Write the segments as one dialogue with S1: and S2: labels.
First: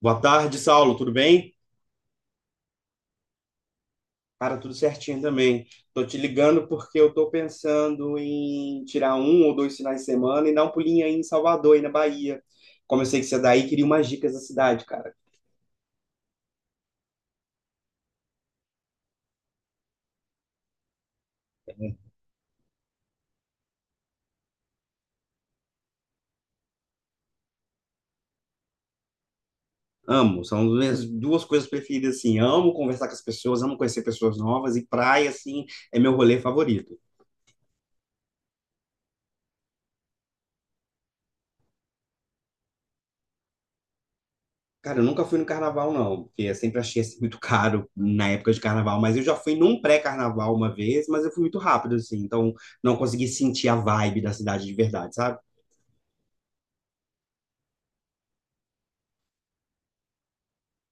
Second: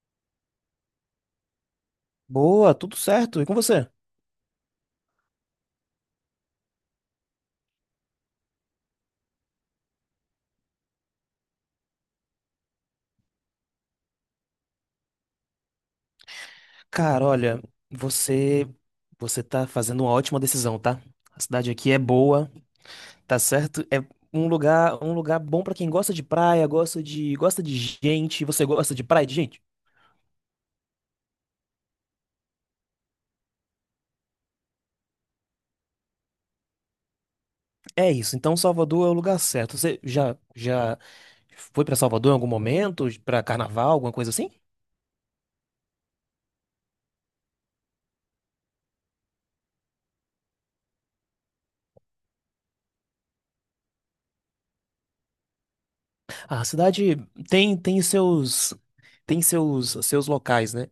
S1: Boa tarde, Saulo, tudo bem?
S2: Boa, tudo certo. E com você?
S1: Cara, tudo certinho também. Tô te ligando porque eu tô pensando em tirar um ou dois finais de semana e dar um pulinho aí em Salvador, aí na Bahia. Como eu sei que você é daí, queria umas dicas da cidade, cara.
S2: Cara, olha, você você tá fazendo uma ótima decisão, tá? A cidade aqui é boa, tá certo? É um lugar bom pra quem gosta de praia, gosta de gente. Você gosta de praia e de gente?
S1: Amo, são as minhas duas coisas preferidas, assim. Amo conversar com as pessoas, amo conhecer pessoas novas e praia, assim, é meu rolê favorito.
S2: É isso. Então Salvador é o lugar certo. Você já foi pra Salvador em algum momento, pra carnaval, alguma coisa assim?
S1: Cara, eu nunca fui no carnaval, não, porque eu sempre achei assim, muito caro na época de carnaval, mas eu já fui num pré-carnaval uma vez, mas eu fui muito rápido, assim, então não consegui sentir a vibe da cidade de verdade, sabe?
S2: A cidade tem tem seus seus locais, né?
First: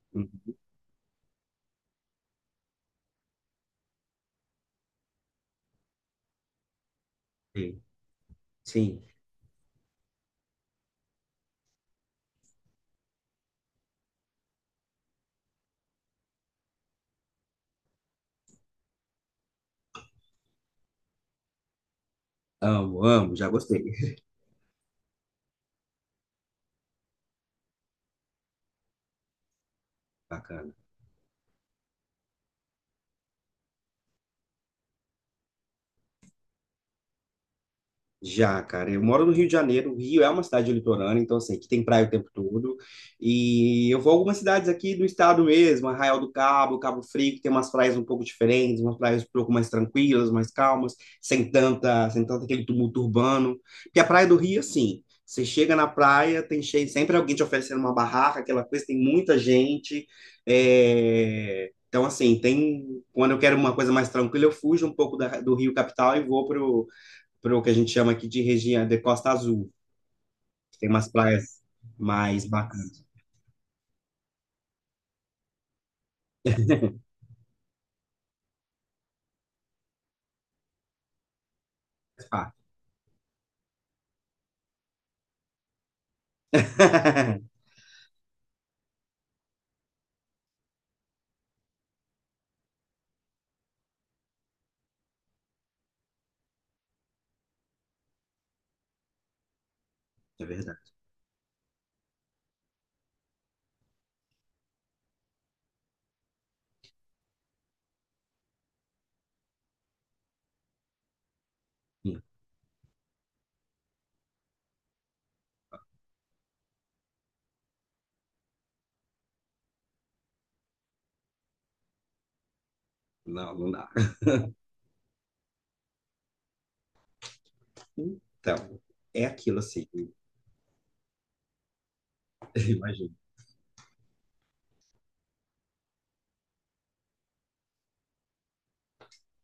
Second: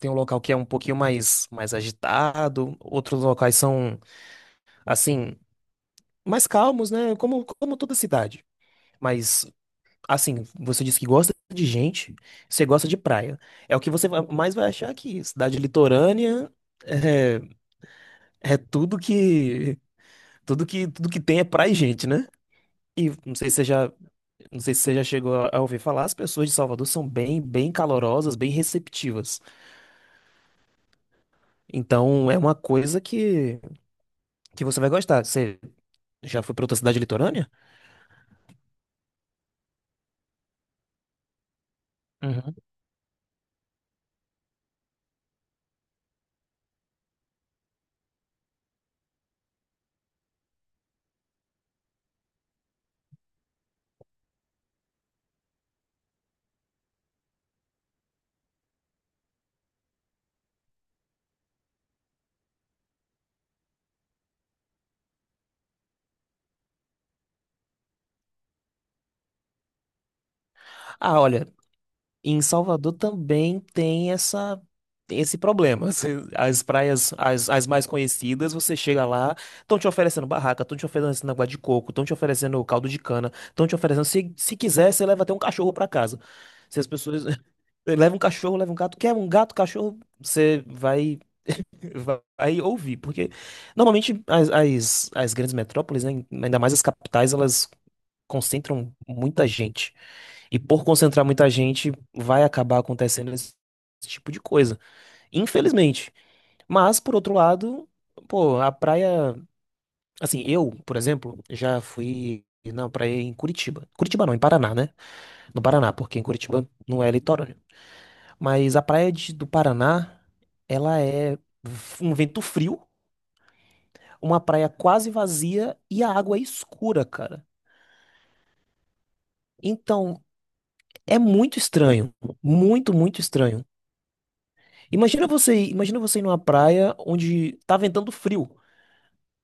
S2: Tem um local que é um pouquinho mais agitado, outros locais são assim mais calmos, né? Como
S1: Uhum.
S2: toda cidade.
S1: Sim,
S2: Mas assim, você disse que gosta de gente, você gosta de praia. É o que mais vai achar aqui. Cidade litorânea é, é tudo que tudo que tem é praia e gente, né?
S1: amo,
S2: E não
S1: amo, já
S2: sei se você
S1: gostei.
S2: já Não sei se você já chegou a ouvir falar, as pessoas de Salvador são bem, bem calorosas, bem receptivas.
S1: Bacana.
S2: Então é uma coisa que você vai gostar. Você já foi para outra cidade litorânea?
S1: Já, cara, eu moro no Rio de Janeiro. O Rio é uma cidade litorânea, então assim, aqui tem praia o tempo
S2: Uhum.
S1: todo. E eu vou a algumas cidades aqui do estado mesmo, Arraial do Cabo, Cabo Frio, que tem umas praias um pouco diferentes, umas praias um pouco mais tranquilas, mais calmas, sem tanto aquele tumulto urbano. Porque a praia do Rio, assim, você chega na praia, tem cheio, sempre alguém te oferecendo uma barraca, aquela coisa, tem muita gente. Então, assim, tem. Quando eu quero uma coisa mais tranquila, eu fujo um pouco do Rio Capital e vou para o que a gente chama aqui de região de Costa Azul. Tem umas
S2: Ah, olha,
S1: praias
S2: e em
S1: mais
S2: Salvador
S1: bacanas.
S2: também tem essa esse problema. As praias, as mais conhecidas, você chega lá, estão te oferecendo barraca, estão te oferecendo água de coco, estão te
S1: Ah,
S2: oferecendo caldo de cana, estão te oferecendo. Se quiser, você leva até um cachorro para casa. Se as pessoas. Leva um cachorro, leva um gato. Quer um gato, cachorro? Você vai, vai ouvir. Porque normalmente as grandes metrópoles, né, ainda mais as capitais, elas concentram muita gente.
S1: é
S2: E por
S1: verdade.
S2: concentrar muita gente, vai acabar acontecendo esse tipo de coisa. Infelizmente. Mas, por outro lado, pô, a praia. Assim, eu, por exemplo, já
S1: Hum.
S2: fui na praia em Curitiba. Curitiba não, em Paraná, né? No Paraná, porque em Curitiba não é litorâneo. Mas a do Paraná, ela é um vento frio,
S1: Não, não dá.
S2: uma praia quase vazia e a água é escura, cara.
S1: Então, é aquilo assim,
S2: Então, é muito estranho. Muito,
S1: imagina.
S2: muito estranho. Imagina você, imagina você ir numa praia onde tá ventando frio.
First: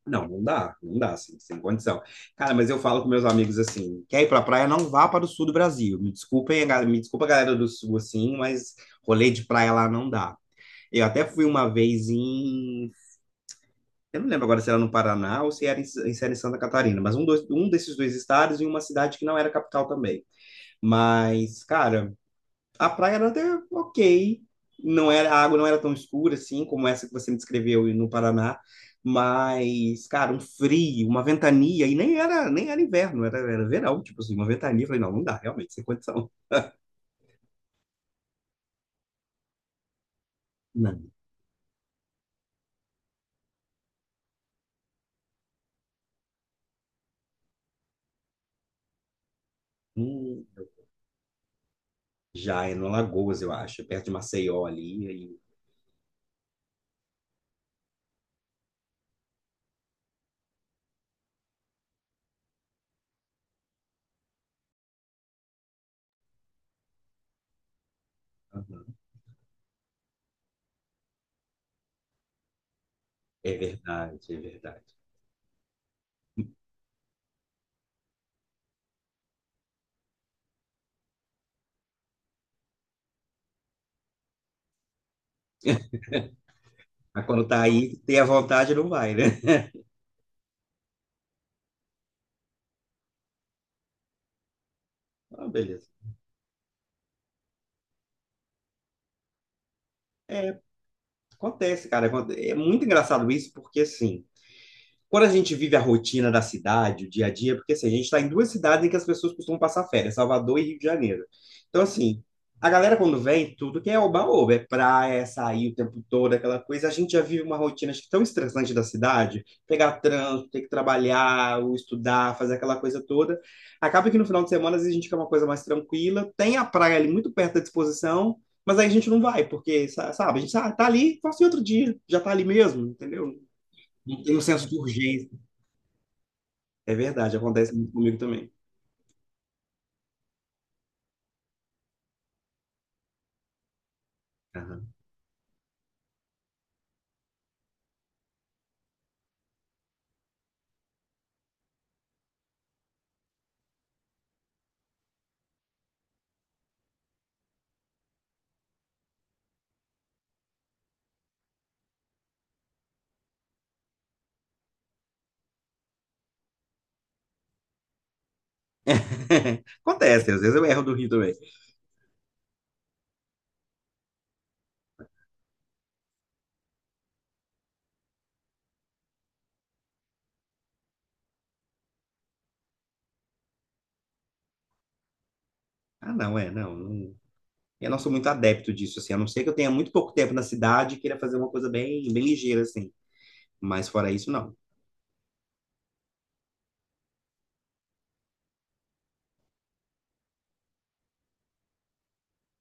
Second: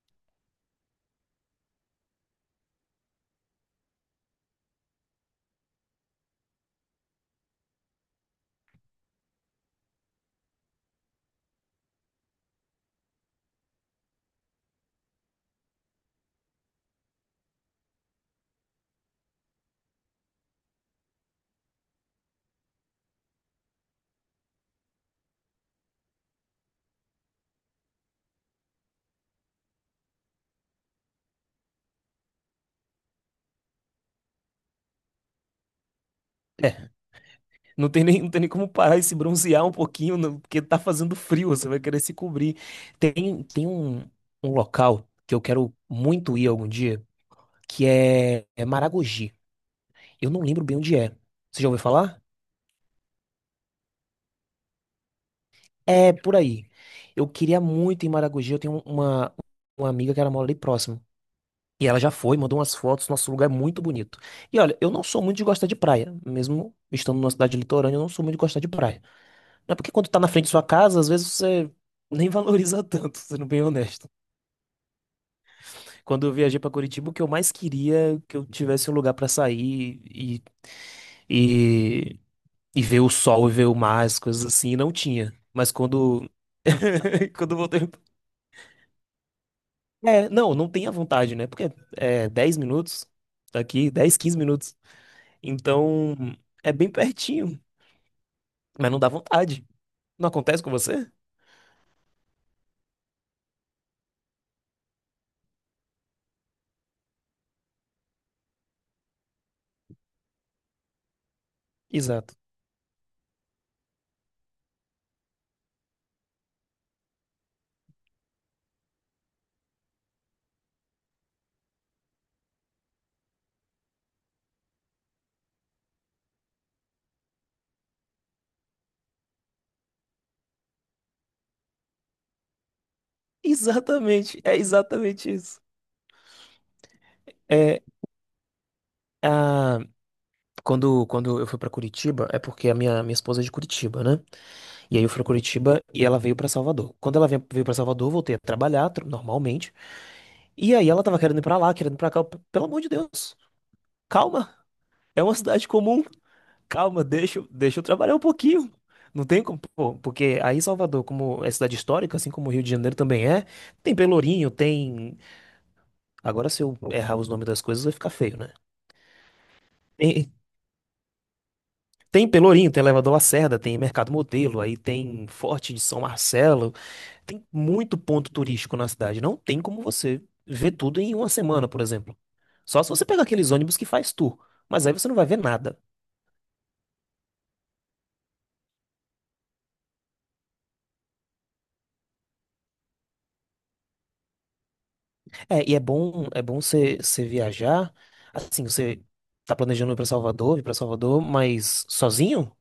S1: Não, não dá, não dá, assim, sem condição. Cara, mas eu falo com meus amigos assim, quer ir pra praia, não vá para o sul do Brasil. Me desculpem, me desculpa a galera do sul, assim, mas rolê de praia lá não dá. Eu até fui uma vez em Eu não lembro agora se era no Paraná ou se era em, se era em Santa Catarina, mas um desses dois estados e uma cidade que não era capital também. Mas, cara, a praia era até ok. Não era, a água não era tão escura assim como essa que você me descreveu no Paraná. Mas, cara, um frio, uma ventania, e nem era inverno, era verão, tipo assim, uma ventania. Eu falei, não, não dá, realmente, sem condição.
S2: É, não tem nem como parar e se bronzear um pouquinho, não, porque tá
S1: Não.
S2: fazendo frio, você vai querer se cobrir. Tem, um local que eu quero muito ir algum dia, que é, é Maragogi. Eu não
S1: Hum.
S2: lembro bem onde é. Você já ouviu falar?
S1: Já é no Alagoas, eu acho, é perto de Maceió ali.
S2: É, por aí. Eu queria muito ir em Maragogi, eu tenho uma amiga que ela mora ali próximo. E ela já foi, mandou umas fotos, nosso lugar é muito bonito. E olha, eu não sou muito de gostar de praia, mesmo estando numa cidade litorânea, eu não sou muito de gostar de
S1: Aham.
S2: praia. Não é porque quando tá na frente de sua casa, às vezes você nem valoriza tanto, sendo
S1: É
S2: bem honesto.
S1: verdade, é verdade.
S2: Quando eu viajei pra Curitiba, o que eu mais queria é que eu tivesse um lugar pra sair e, e ver o sol e ver o mar, as coisas assim, e não tinha. Mas quando
S1: Mas quando
S2: quando eu
S1: tá
S2: voltei,
S1: aí, tem a vontade, não vai, né?
S2: é, não, não tem a vontade, né? Porque é 10 minutos daqui, 10 15 minutos.
S1: Ah, beleza.
S2: Então, é bem pertinho, mas não dá vontade. Não
S1: É,
S2: acontece com você?
S1: acontece, cara. É muito engraçado isso, porque assim. Quando a gente vive a rotina da cidade, o dia a dia, porque assim, a gente está em duas cidades em que as pessoas costumam passar férias, Salvador e Rio de Janeiro. Então, assim,
S2: Exato.
S1: a galera quando vem, tudo que é oba-oba, é praia, é sair o tempo todo, aquela coisa, a gente já vive uma rotina acho que tão estressante da cidade, pegar trânsito, ter que trabalhar, ou estudar, fazer aquela coisa toda. Acaba que no final de semana, às vezes, a gente quer uma coisa mais tranquila, tem a praia ali muito perto da disposição, mas aí a gente não vai, porque, sabe, tá ali, faça em outro dia, já tá ali mesmo, entendeu? Não tem
S2: Exatamente,
S1: um
S2: é
S1: senso de
S2: exatamente
S1: urgência.
S2: isso.
S1: É verdade, acontece
S2: É,
S1: muito comigo também.
S2: a... quando eu fui pra Curitiba, é porque a minha esposa é de Curitiba, né?
S1: Aham.
S2: E aí eu fui pra Curitiba e ela veio pra Salvador. Quando ela veio pra Salvador, eu voltei a trabalhar normalmente. E aí ela tava querendo ir pra lá, querendo ir pra cá. Eu, pelo amor de Deus, calma. É uma cidade comum. Calma, deixa, deixa eu trabalhar um pouquinho. Não tem como, pô, porque aí Salvador, como é cidade histórica, assim como o Rio de Janeiro também é, tem Pelourinho, tem. Agora, se eu errar os nomes das coisas, vai ficar feio, né?
S1: Acontece,
S2: Tem,
S1: às vezes eu erro do Rio também.
S2: tem Pelourinho, tem Elevador Lacerda, tem Mercado Modelo, aí tem Forte de São Marcelo, tem muito ponto turístico na cidade. Não tem como você ver tudo em uma semana, por exemplo. Só se você pegar aqueles ônibus que faz tour, mas aí você não vai ver nada.
S1: Ah, não, é, não, não. Eu não sou muito adepto disso, assim, a não ser que eu tenha muito pouco tempo na cidade e queira fazer uma coisa bem, bem ligeira, assim. Mas fora isso, não.
S2: É, e é bom você viajar. Assim, você tá planejando ir pra Salvador, vir pra Salvador, mas sozinho?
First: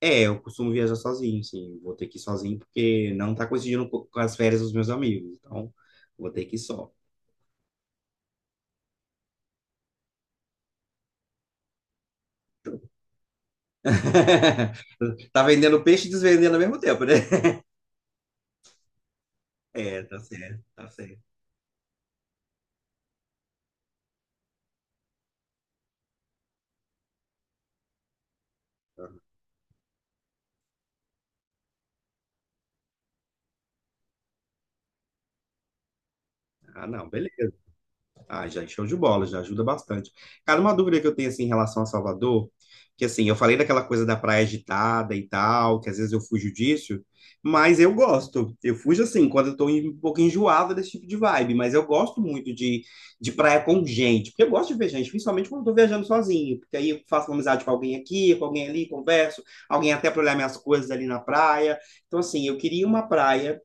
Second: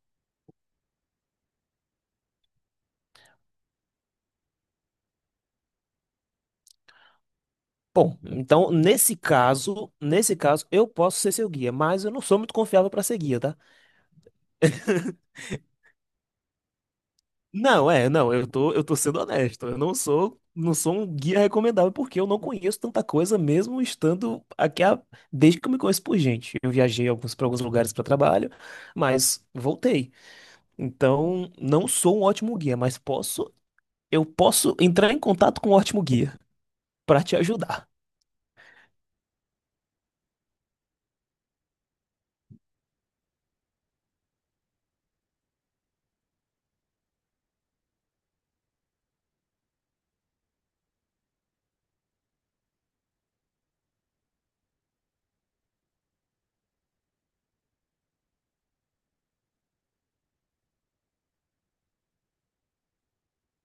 S1: É, eu costumo viajar sozinho, sim. Vou ter que ir sozinho porque não tá coincidindo com as férias dos meus amigos. Então, vou ter que ir só.
S2: Bom, então nesse caso eu posso ser seu guia, mas eu não sou muito confiável pra ser guia, tá?
S1: Tá vendendo peixe e desvendendo ao mesmo tempo, né?
S2: Não, é, não, eu tô sendo honesto. Eu não
S1: É, tá
S2: sou,
S1: certo,
S2: não
S1: tá
S2: sou um
S1: certo.
S2: guia recomendável porque eu não conheço tanta coisa mesmo estando aqui desde que eu me conheço por gente. Eu viajei alguns para alguns lugares para trabalho, mas voltei. Então, não sou um ótimo guia, mas posso eu posso entrar em contato com o Ótimo Guia
S1: Ah, não,
S2: para te
S1: beleza.
S2: ajudar.
S1: Ah, já show de bola, já ajuda bastante. Cara, uma dúvida que eu tenho assim em relação a Salvador, que assim, eu falei daquela coisa da praia agitada e tal, que às vezes eu fujo disso, mas eu gosto. Eu fujo assim, quando eu um pouco enjoada desse tipo de vibe, mas eu gosto muito de praia com gente, porque eu gosto de ver gente, principalmente quando eu tô viajando sozinho, porque aí eu faço uma amizade com alguém aqui, com alguém ali, converso, alguém até para olhar minhas coisas ali na praia. Então, assim, eu queria uma praia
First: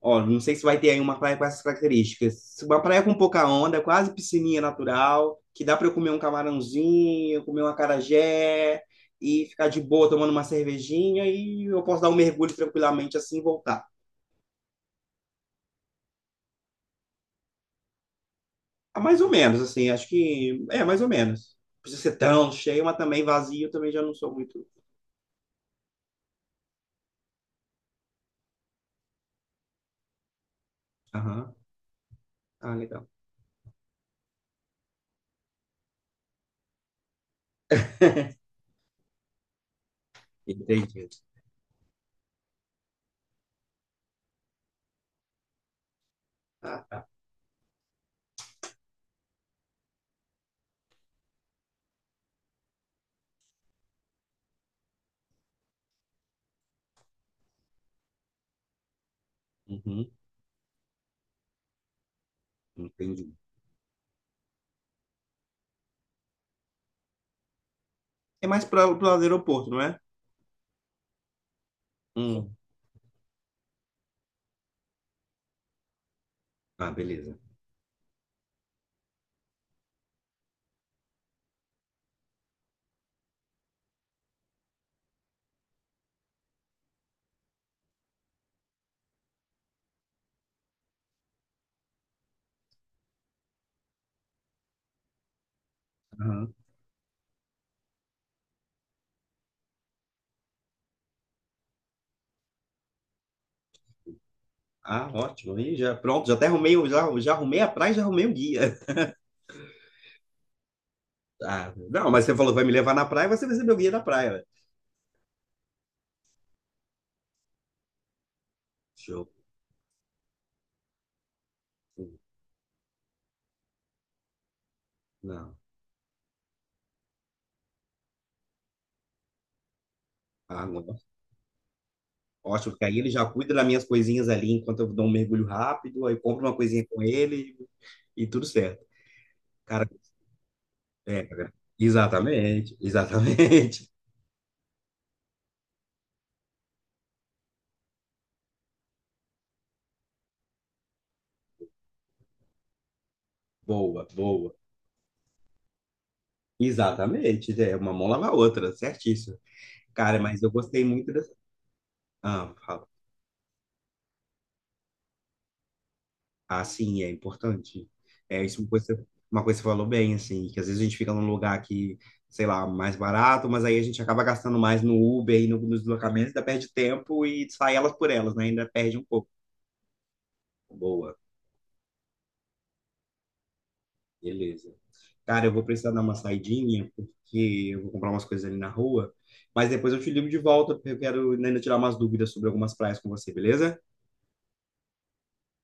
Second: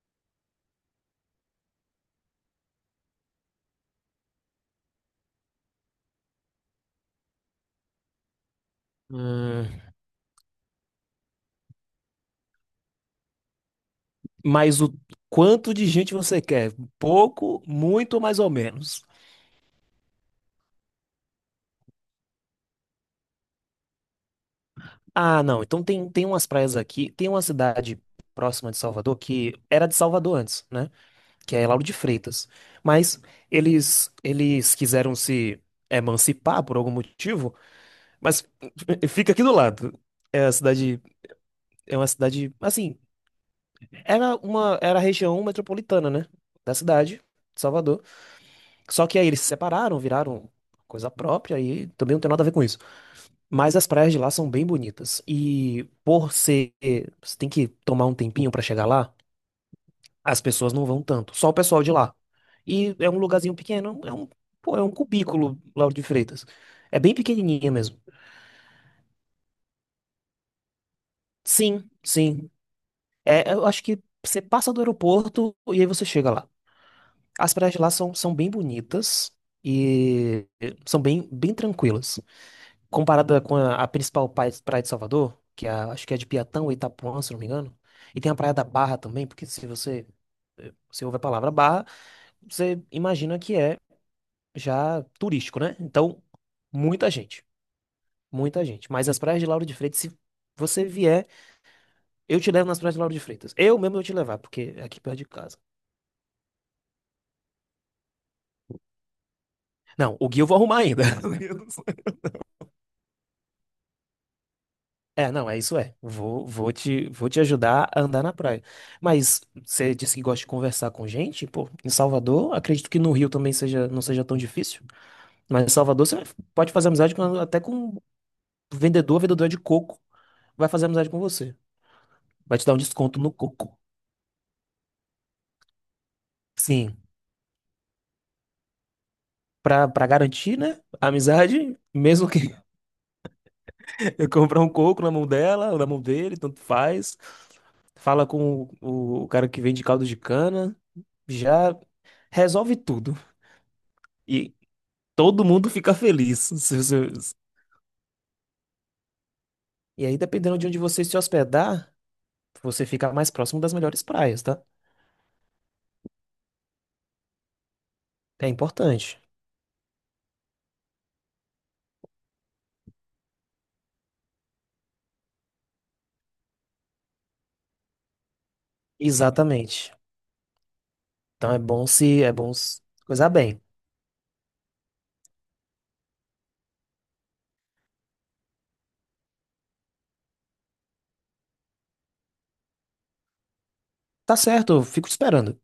S1: Ó, não sei se vai ter aí uma praia com essas características. Uma praia com pouca onda, quase piscininha natural, que dá para eu comer um camarãozinho, comer uma acarajé e ficar
S2: Hum,
S1: de boa tomando uma cervejinha e eu posso dar um mergulho tranquilamente assim e voltar.
S2: Mas o quanto de gente você quer? Pouco, muito, mais ou
S1: Ah,
S2: menos.
S1: mais ou menos, assim, acho que é mais ou menos. Não precisa ser tão cheio, mas também vazio, eu também já não sou muito.
S2: Ah, não. Então tem, tem umas praias aqui. Tem uma cidade próxima de Salvador que era de Salvador antes, né?
S1: Aham.
S2: Que é Lauro de Freitas.
S1: Ah, legal.
S2: Mas eles quiseram se emancipar por algum motivo, mas fica aqui do lado. É a cidade,
S1: Entendi.
S2: é uma cidade, assim, era a região metropolitana, né, da
S1: Ah, tá.
S2: cidade, de Salvador. Só que aí eles se separaram, viraram coisa própria e também não tem nada a ver com isso. Mas as praias de lá são bem bonitas e por ser, você tem que tomar um tempinho pra chegar lá.
S1: Uhum.
S2: As pessoas não vão tanto, só o pessoal de lá. E é um
S1: Entendi.
S2: lugarzinho pequeno, pô, é um cubículo, Lauro de Freitas. É bem pequenininha mesmo.
S1: É mais para o aeroporto, não é?
S2: Sim, sim.
S1: Hum.
S2: É, eu acho que você passa do aeroporto e aí você chega lá.
S1: Ah, beleza.
S2: As praias de lá são, são bem bonitas e são bem, bem tranquilas. Comparada com a principal praia de Salvador, que é acho que é de Piatã ou Itapuã, se não me engano. E tem a Praia da Barra também, porque se você, eh, você ouve a palavra barra, você imagina que é já turístico, né? Então,
S1: Aham.
S2: muita gente, muita gente. Mas as praias de Lauro de Freitas, se você vier, eu te levo nas praias de Lauro de Freitas. Eu mesmo vou te levar, porque é aqui
S1: Ah,
S2: perto de
S1: ótimo.
S2: casa.
S1: Aí já, pronto, já, já arrumei a praia e já arrumei o guia.
S2: Não, o guia eu vou arrumar ainda.
S1: Ah, não, mas você falou que vai me levar na praia, você vai ser meu guia da praia. Né?
S2: É, não, é isso é. Vou, vou te ajudar a andar na praia.
S1: Show.
S2: Mas você disse que gosta de conversar com gente, pô, em Salvador, acredito que no Rio também seja, não seja tão difícil.
S1: Não.
S2: Mas em Salvador você pode fazer amizade até com vendedor, vendedor de coco,
S1: Ah,
S2: vai fazer
S1: não.
S2: amizade com você. Vai te
S1: Ótimo,
S2: dar um
S1: porque aí ele
S2: desconto
S1: já
S2: no
S1: cuida das
S2: coco.
S1: minhas coisinhas ali enquanto eu dou um mergulho rápido, aí compro uma coisinha
S2: Sim.
S1: com ele e tudo certo. Cara,
S2: Pra, pra garantir, né? A
S1: é, cara.
S2: amizade, mesmo que
S1: Exatamente, exatamente.
S2: eu comprar um coco na mão dela, ou na mão dele, tanto faz. Fala com o cara que vende caldo de cana, já resolve tudo.
S1: Boa, boa.
S2: E todo mundo fica feliz. Se você-
S1: Exatamente. É, uma mão lava a outra, certíssimo.
S2: E aí,
S1: Cara, mas eu
S2: dependendo de onde
S1: gostei
S2: você
S1: muito
S2: se
S1: dessa.
S2: hospedar,
S1: Ah,
S2: você
S1: fala.
S2: fica mais próximo das melhores praias, tá?
S1: Ah, sim, é importante. É
S2: É
S1: isso, é
S2: importante.
S1: uma coisa que você falou bem, assim, que às vezes a gente fica num lugar que, sei lá, mais barato, mas aí a gente acaba gastando mais no Uber e no, nos deslocamentos, ainda perde tempo e sai elas por elas, né? Ainda perde um pouco.
S2: Exatamente.
S1: Boa,
S2: Então é bom se coisar bem.
S1: beleza. Cara, eu vou precisar dar uma saidinha, porque eu vou comprar umas coisas ali na rua, mas depois eu te ligo de volta, porque eu quero ainda tirar umas dúvidas sobre algumas praias com você, beleza?
S2: Tá certo, eu fico te esperando.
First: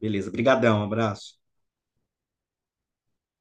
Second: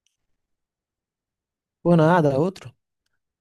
S1: Beleza, brigadão, abraço.
S2: Por nada, outro.